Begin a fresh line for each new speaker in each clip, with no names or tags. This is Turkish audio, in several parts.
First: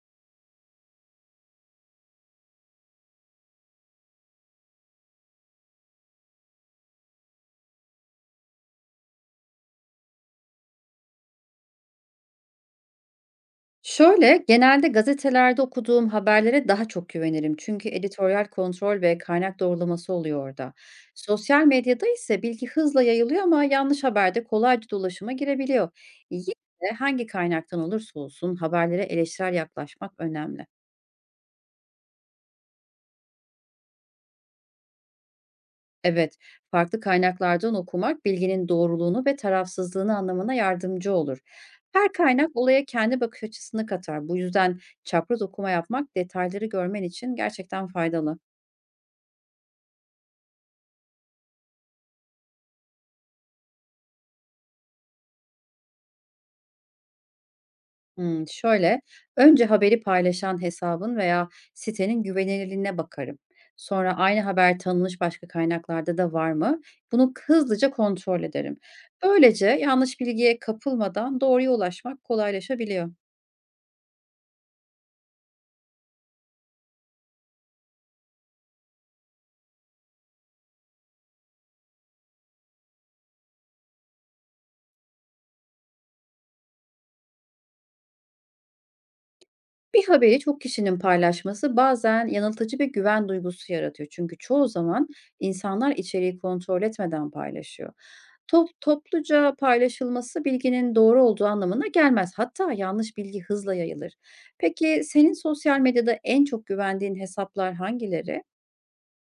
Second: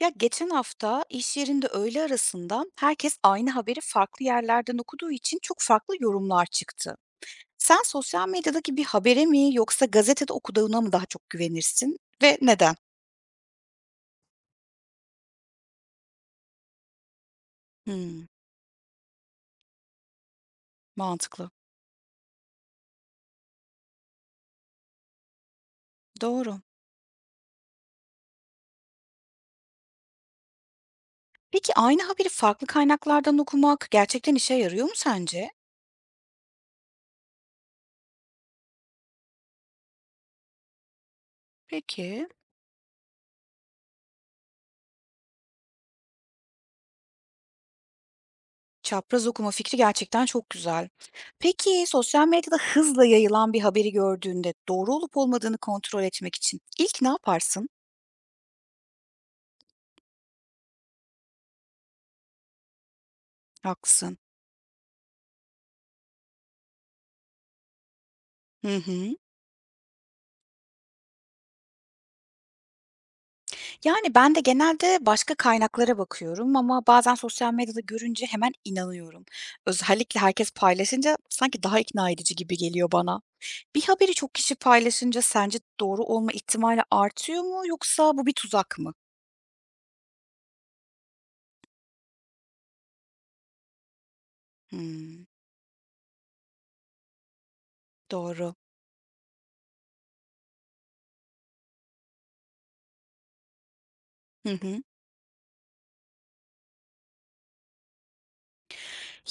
Ya geçen hafta iş yerinde öğle arasında herkes aynı haberi farklı yerlerden okuduğu için çok farklı yorumlar çıktı. Sen sosyal medyadaki bir habere mi yoksa gazetede okuduğuna mı daha çok güvenirsin ve neden?
Şöyle, genelde gazetelerde okuduğum haberlere daha çok güvenirim. Çünkü
Hmm,
editoryal kontrol ve kaynak doğrulaması oluyor orada.
mantıklı.
Sosyal medyada ise bilgi hızla yayılıyor ama yanlış haber de kolayca dolaşıma girebiliyor. Yine
Doğru.
de hangi kaynaktan olursa olsun haberlere eleştirel yaklaşmak önemli.
Peki aynı haberi farklı kaynaklardan okumak gerçekten işe yarıyor mu sence?
Evet, farklı kaynaklardan okumak bilginin doğruluğunu ve tarafsızlığını anlamana yardımcı olur. Her
Peki.
kaynak olaya kendi bakış açısını katar. Bu yüzden çapraz okuma yapmak detayları görmen için gerçekten faydalı.
Çapraz okuma fikri gerçekten çok güzel. Peki sosyal medyada hızla yayılan bir haberi gördüğünde doğru olup olmadığını kontrol etmek için ilk ne yaparsın?
Hımm, şöyle, önce haberi paylaşan hesabın veya sitenin güvenilirliğine bakarım. Sonra
Haklısın.
aynı haber tanınmış başka kaynaklarda da var mı? Bunu hızlıca kontrol ederim.
Hı hı.
Böylece yanlış bilgiye kapılmadan doğruya ulaşmak kolaylaşabiliyor.
Ben de genelde başka kaynaklara bakıyorum ama bazen sosyal medyada görünce hemen inanıyorum. Özellikle herkes paylaşınca sanki daha ikna edici gibi geliyor bana. Bir haberi çok kişi paylaşınca sence doğru olma ihtimali artıyor mu yoksa bu bir tuzak mı?
Bir haberi çok kişinin paylaşması bazen yanıltıcı bir güven duygusu yaratıyor. Çünkü çoğu zaman
Hımm,
insanlar içeriği kontrol etmeden paylaşıyor.
doğru.
Topluca paylaşılması bilginin doğru olduğu anlamına gelmez. Hatta yanlış bilgi hızla yayılır.
Hı hı.
Peki senin sosyal medyada en çok güvendiğin hesaplar hangileri?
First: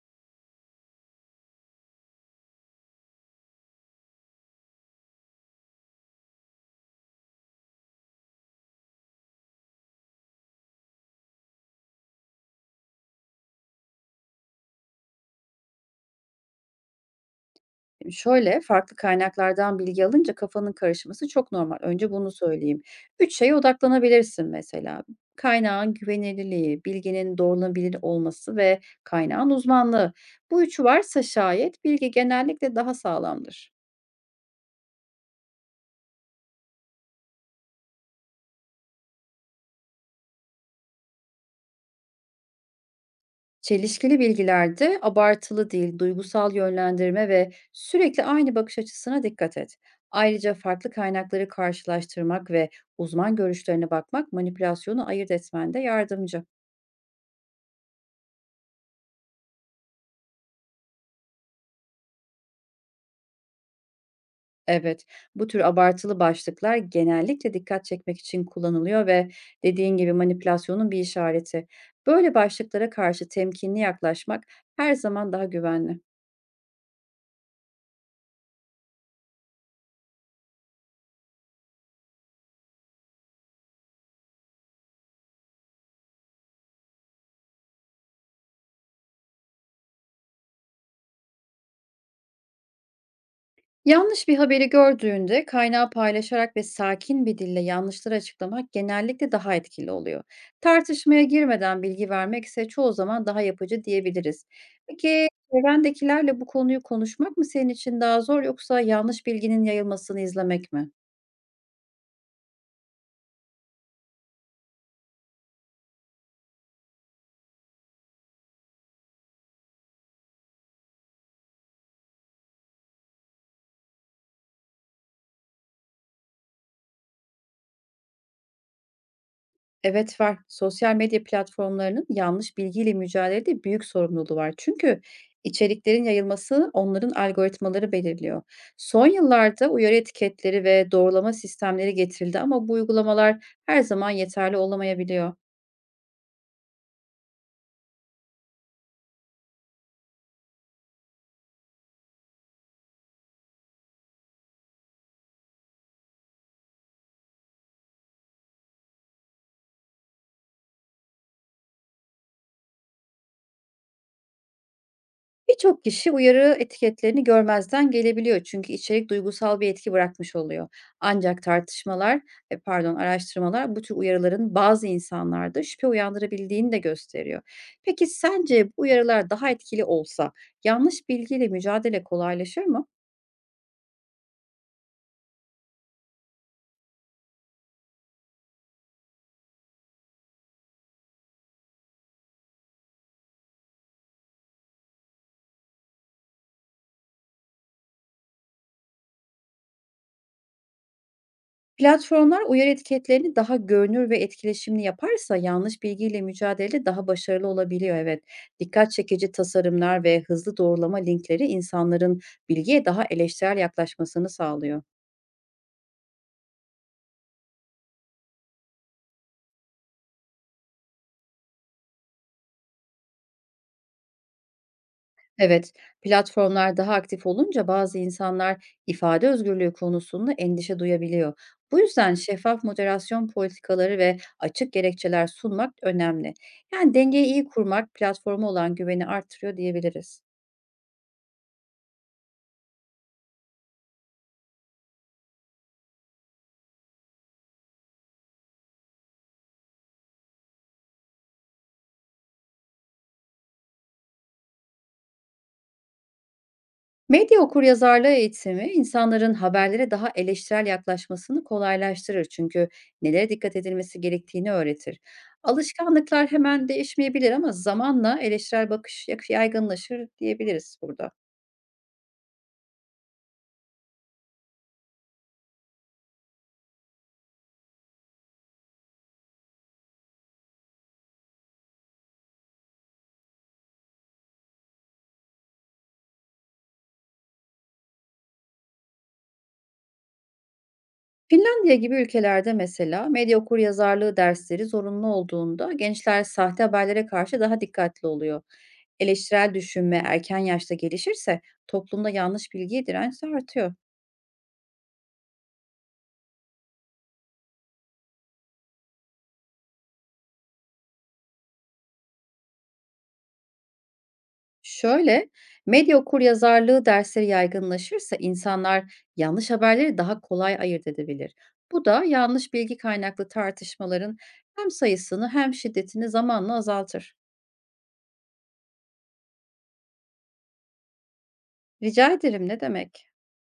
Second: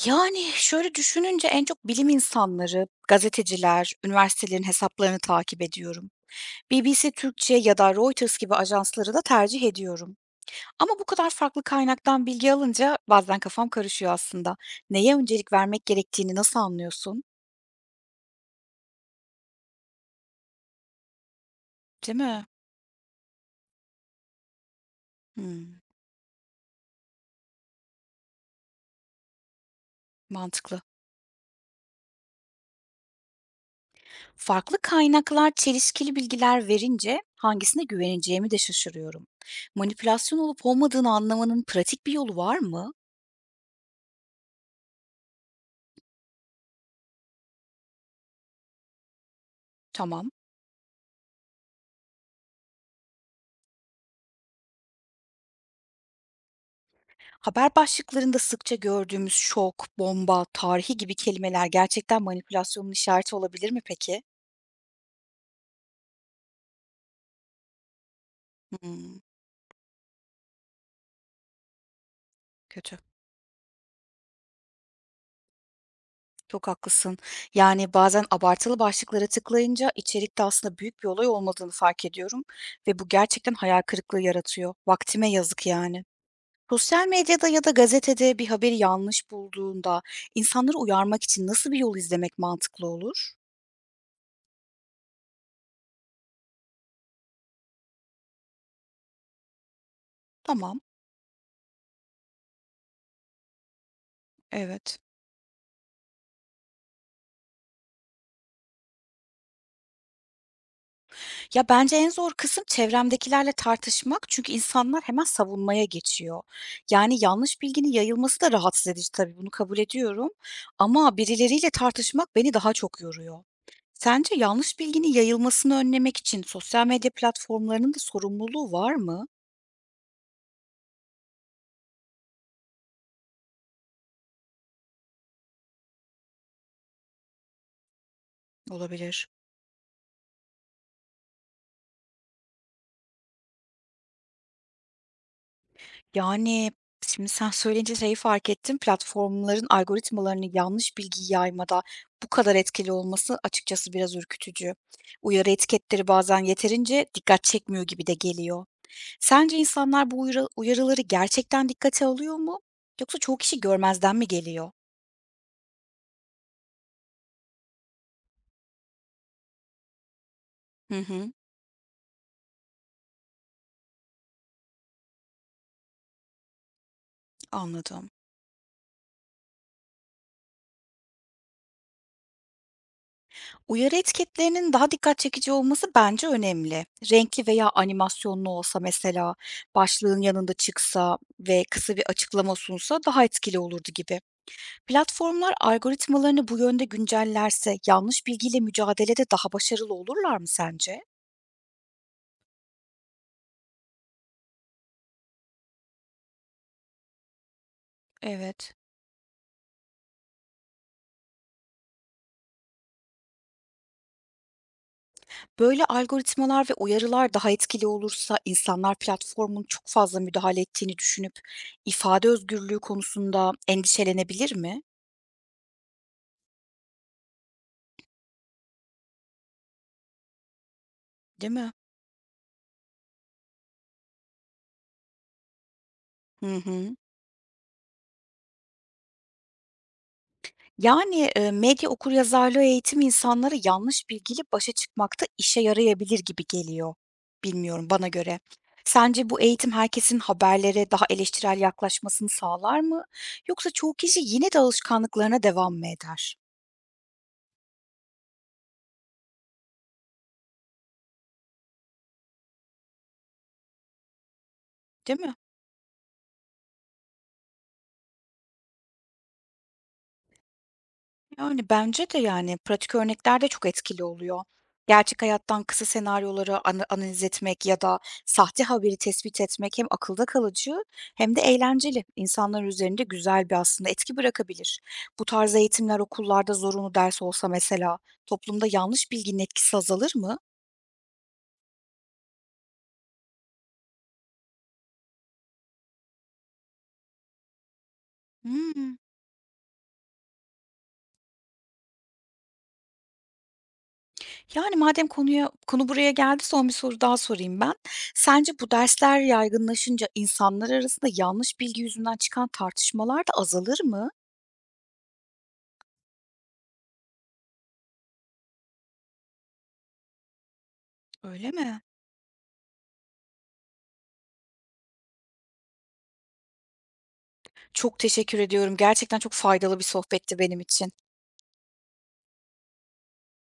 Şöyle düşününce en çok bilim insanları, gazeteciler, üniversitelerin hesaplarını takip ediyorum. BBC Türkçe ya da Reuters gibi ajansları da tercih ediyorum. Ama bu kadar farklı kaynaktan bilgi alınca bazen kafam karışıyor aslında. Neye öncelik vermek gerektiğini nasıl anlıyorsun?
Şöyle, farklı kaynaklardan bilgi alınca kafanın karışması çok normal. Önce
Değil
bunu
mi?
söyleyeyim. Üç şeye odaklanabilirsin mesela.
Hımm,
Kaynağın güvenilirliği, bilginin doğrulanabilir olması ve kaynağın uzmanlığı. Bu
mantıklı.
üçü varsa şayet bilgi genellikle daha sağlamdır.
Farklı kaynaklar çelişkili bilgiler verince hangisine güveneceğimi de şaşırıyorum. Manipülasyon olup olmadığını anlamanın pratik bir yolu var mı?
Çelişkili bilgilerde abartılı değil, duygusal yönlendirme ve sürekli aynı bakış açısına dikkat et.
Tamam.
Ayrıca farklı kaynakları karşılaştırmak ve uzman görüşlerine bakmak manipülasyonu ayırt etmende yardımcı.
Haber başlıklarında sıkça gördüğümüz şok, bomba, tarihi gibi kelimeler gerçekten manipülasyonun işareti olabilir mi peki?
Evet, bu tür abartılı başlıklar genellikle dikkat çekmek için kullanılıyor
Hımm,
ve dediğin gibi manipülasyonun bir işareti. Böyle başlıklara
kötü.
karşı temkinli yaklaşmak her zaman daha güvenli.
Çok haklısın. Yani bazen abartılı başlıklara tıklayınca içerikte aslında büyük bir olay olmadığını fark ediyorum ve bu gerçekten hayal kırıklığı yaratıyor. Vaktime yazık yani. Sosyal medyada ya da gazetede bir haberi yanlış bulduğunda insanları uyarmak için nasıl bir yol izlemek mantıklı olur?
Yanlış bir haberi gördüğünde kaynağı paylaşarak ve sakin bir dille yanlışları açıklamak genellikle daha etkili oluyor.
Tamam,
Tartışmaya girmeden bilgi vermek ise çoğu zaman daha yapıcı diyebiliriz.
evet.
Peki çevrendekilerle bu konuyu konuşmak mı senin için daha zor yoksa yanlış bilginin yayılmasını izlemek mi?
Ya, bence en zor kısım çevremdekilerle tartışmak çünkü insanlar hemen savunmaya geçiyor. Yani yanlış bilginin yayılması da rahatsız edici tabii, bunu kabul ediyorum ama birileriyle tartışmak beni daha çok yoruyor. Sence yanlış bilginin yayılmasını önlemek için sosyal medya platformlarının da sorumluluğu var mı?
Evet var. Sosyal medya platformlarının yanlış bilgiyle mücadelede büyük sorumluluğu var. Çünkü içeriklerin yayılması onların algoritmaları belirliyor. Son
Olabilir.
yıllarda uyarı etiketleri ve doğrulama sistemleri getirildi ama bu uygulamalar her zaman yeterli olamayabiliyor.
Yani, Şimdi sen söyleyince şeyi fark ettim, platformların algoritmalarının yanlış bilgi yaymada bu kadar etkili olması açıkçası biraz ürkütücü. Uyarı etiketleri bazen yeterince dikkat çekmiyor gibi de geliyor. Sence insanlar bu uyarıları gerçekten dikkate alıyor mu yoksa çoğu kişi görmezden mi geliyor?
Birçok kişi uyarı etiketlerini görmezden gelebiliyor çünkü içerik duygusal bir etki bırakmış oluyor.
Hı hı,
Ancak pardon, araştırmalar bu tür uyarıların bazı insanlarda şüphe uyandırabildiğini de gösteriyor. Peki
anladım.
sence bu uyarılar daha etkili olsa yanlış bilgiyle mücadele kolaylaşır mı?
Uyarı etiketlerinin daha dikkat çekici olması bence önemli. Renkli veya animasyonlu olsa mesela, başlığın yanında çıksa ve kısa bir açıklama sunsa daha etkili olurdu gibi. Platformlar algoritmalarını bu yönde güncellerse yanlış bilgiyle mücadelede daha başarılı olurlar mı sence?
Platformlar uyarı etiketlerini daha görünür ve etkileşimli yaparsa yanlış bilgiyle mücadele daha başarılı olabiliyor, evet.
Evet.
Dikkat çekici tasarımlar ve hızlı doğrulama linkleri insanların bilgiye daha eleştirel yaklaşmasını sağlıyor.
Böyle algoritmalar ve uyarılar daha etkili olursa insanlar platformun çok fazla müdahale ettiğini düşünüp ifade özgürlüğü konusunda endişelenebilir mi?
Evet, platformlar daha aktif olunca bazı insanlar ifade özgürlüğü konusunda endişe duyabiliyor.
Değil mi?
Bu yüzden şeffaf moderasyon politikaları ve açık gerekçeler sunmak önemli.
Hı
Yani
hı.
dengeyi iyi kurmak platforma olan güveni artırıyor diyebiliriz.
Medya okuryazarlığı eğitimi insanlara yanlış bilgiyle başa çıkmakta işe yarayabilir gibi geliyor. Bilmiyorum, bana göre. Sence bu eğitim herkesin haberlere daha eleştirel yaklaşmasını sağlar mı? Yoksa çoğu kişi yine de alışkanlıklarına devam mı eder?
Medya okuryazarlığı eğitimi insanların haberlere daha eleştirel yaklaşmasını kolaylaştırır. Çünkü nelere dikkat edilmesi gerektiğini öğretir.
Değil mi?
Alışkanlıklar hemen değişmeyebilir ama zamanla eleştirel bakış yaygınlaşır diyebiliriz burada.
Pratik örnekler de çok etkili oluyor. Gerçek hayattan kısa senaryoları analiz etmek ya da sahte haberi tespit etmek hem akılda kalıcı hem de eğlenceli. İnsanlar üzerinde güzel bir aslında etki bırakabilir. Bu tarz eğitimler okullarda zorunlu ders olsa mesela toplumda yanlış bilginin etkisi azalır mı?
Finlandiya gibi ülkelerde mesela medya okuryazarlığı dersleri zorunlu olduğunda gençler sahte haberlere karşı daha dikkatli oluyor.
Hımm.
Eleştirel düşünme erken yaşta gelişirse toplumda yanlış bilgiye direnç artıyor.
Madem konu buraya geldi son bir soru daha sorayım ben. Sence bu dersler yaygınlaşınca insanlar arasında yanlış bilgi yüzünden çıkan tartışmalar da azalır mı?
Şöyle, medya okuryazarlığı dersleri yaygınlaşırsa insanlar yanlış haberleri daha kolay ayırt edebilir.
Öyle mi?
Bu da yanlış bilgi kaynaklı tartışmaların hem sayısını hem şiddetini zamanla azaltır.
Çok teşekkür ediyorum. Gerçekten çok faydalı bir sohbetti benim için.
Rica ederim, ne demek?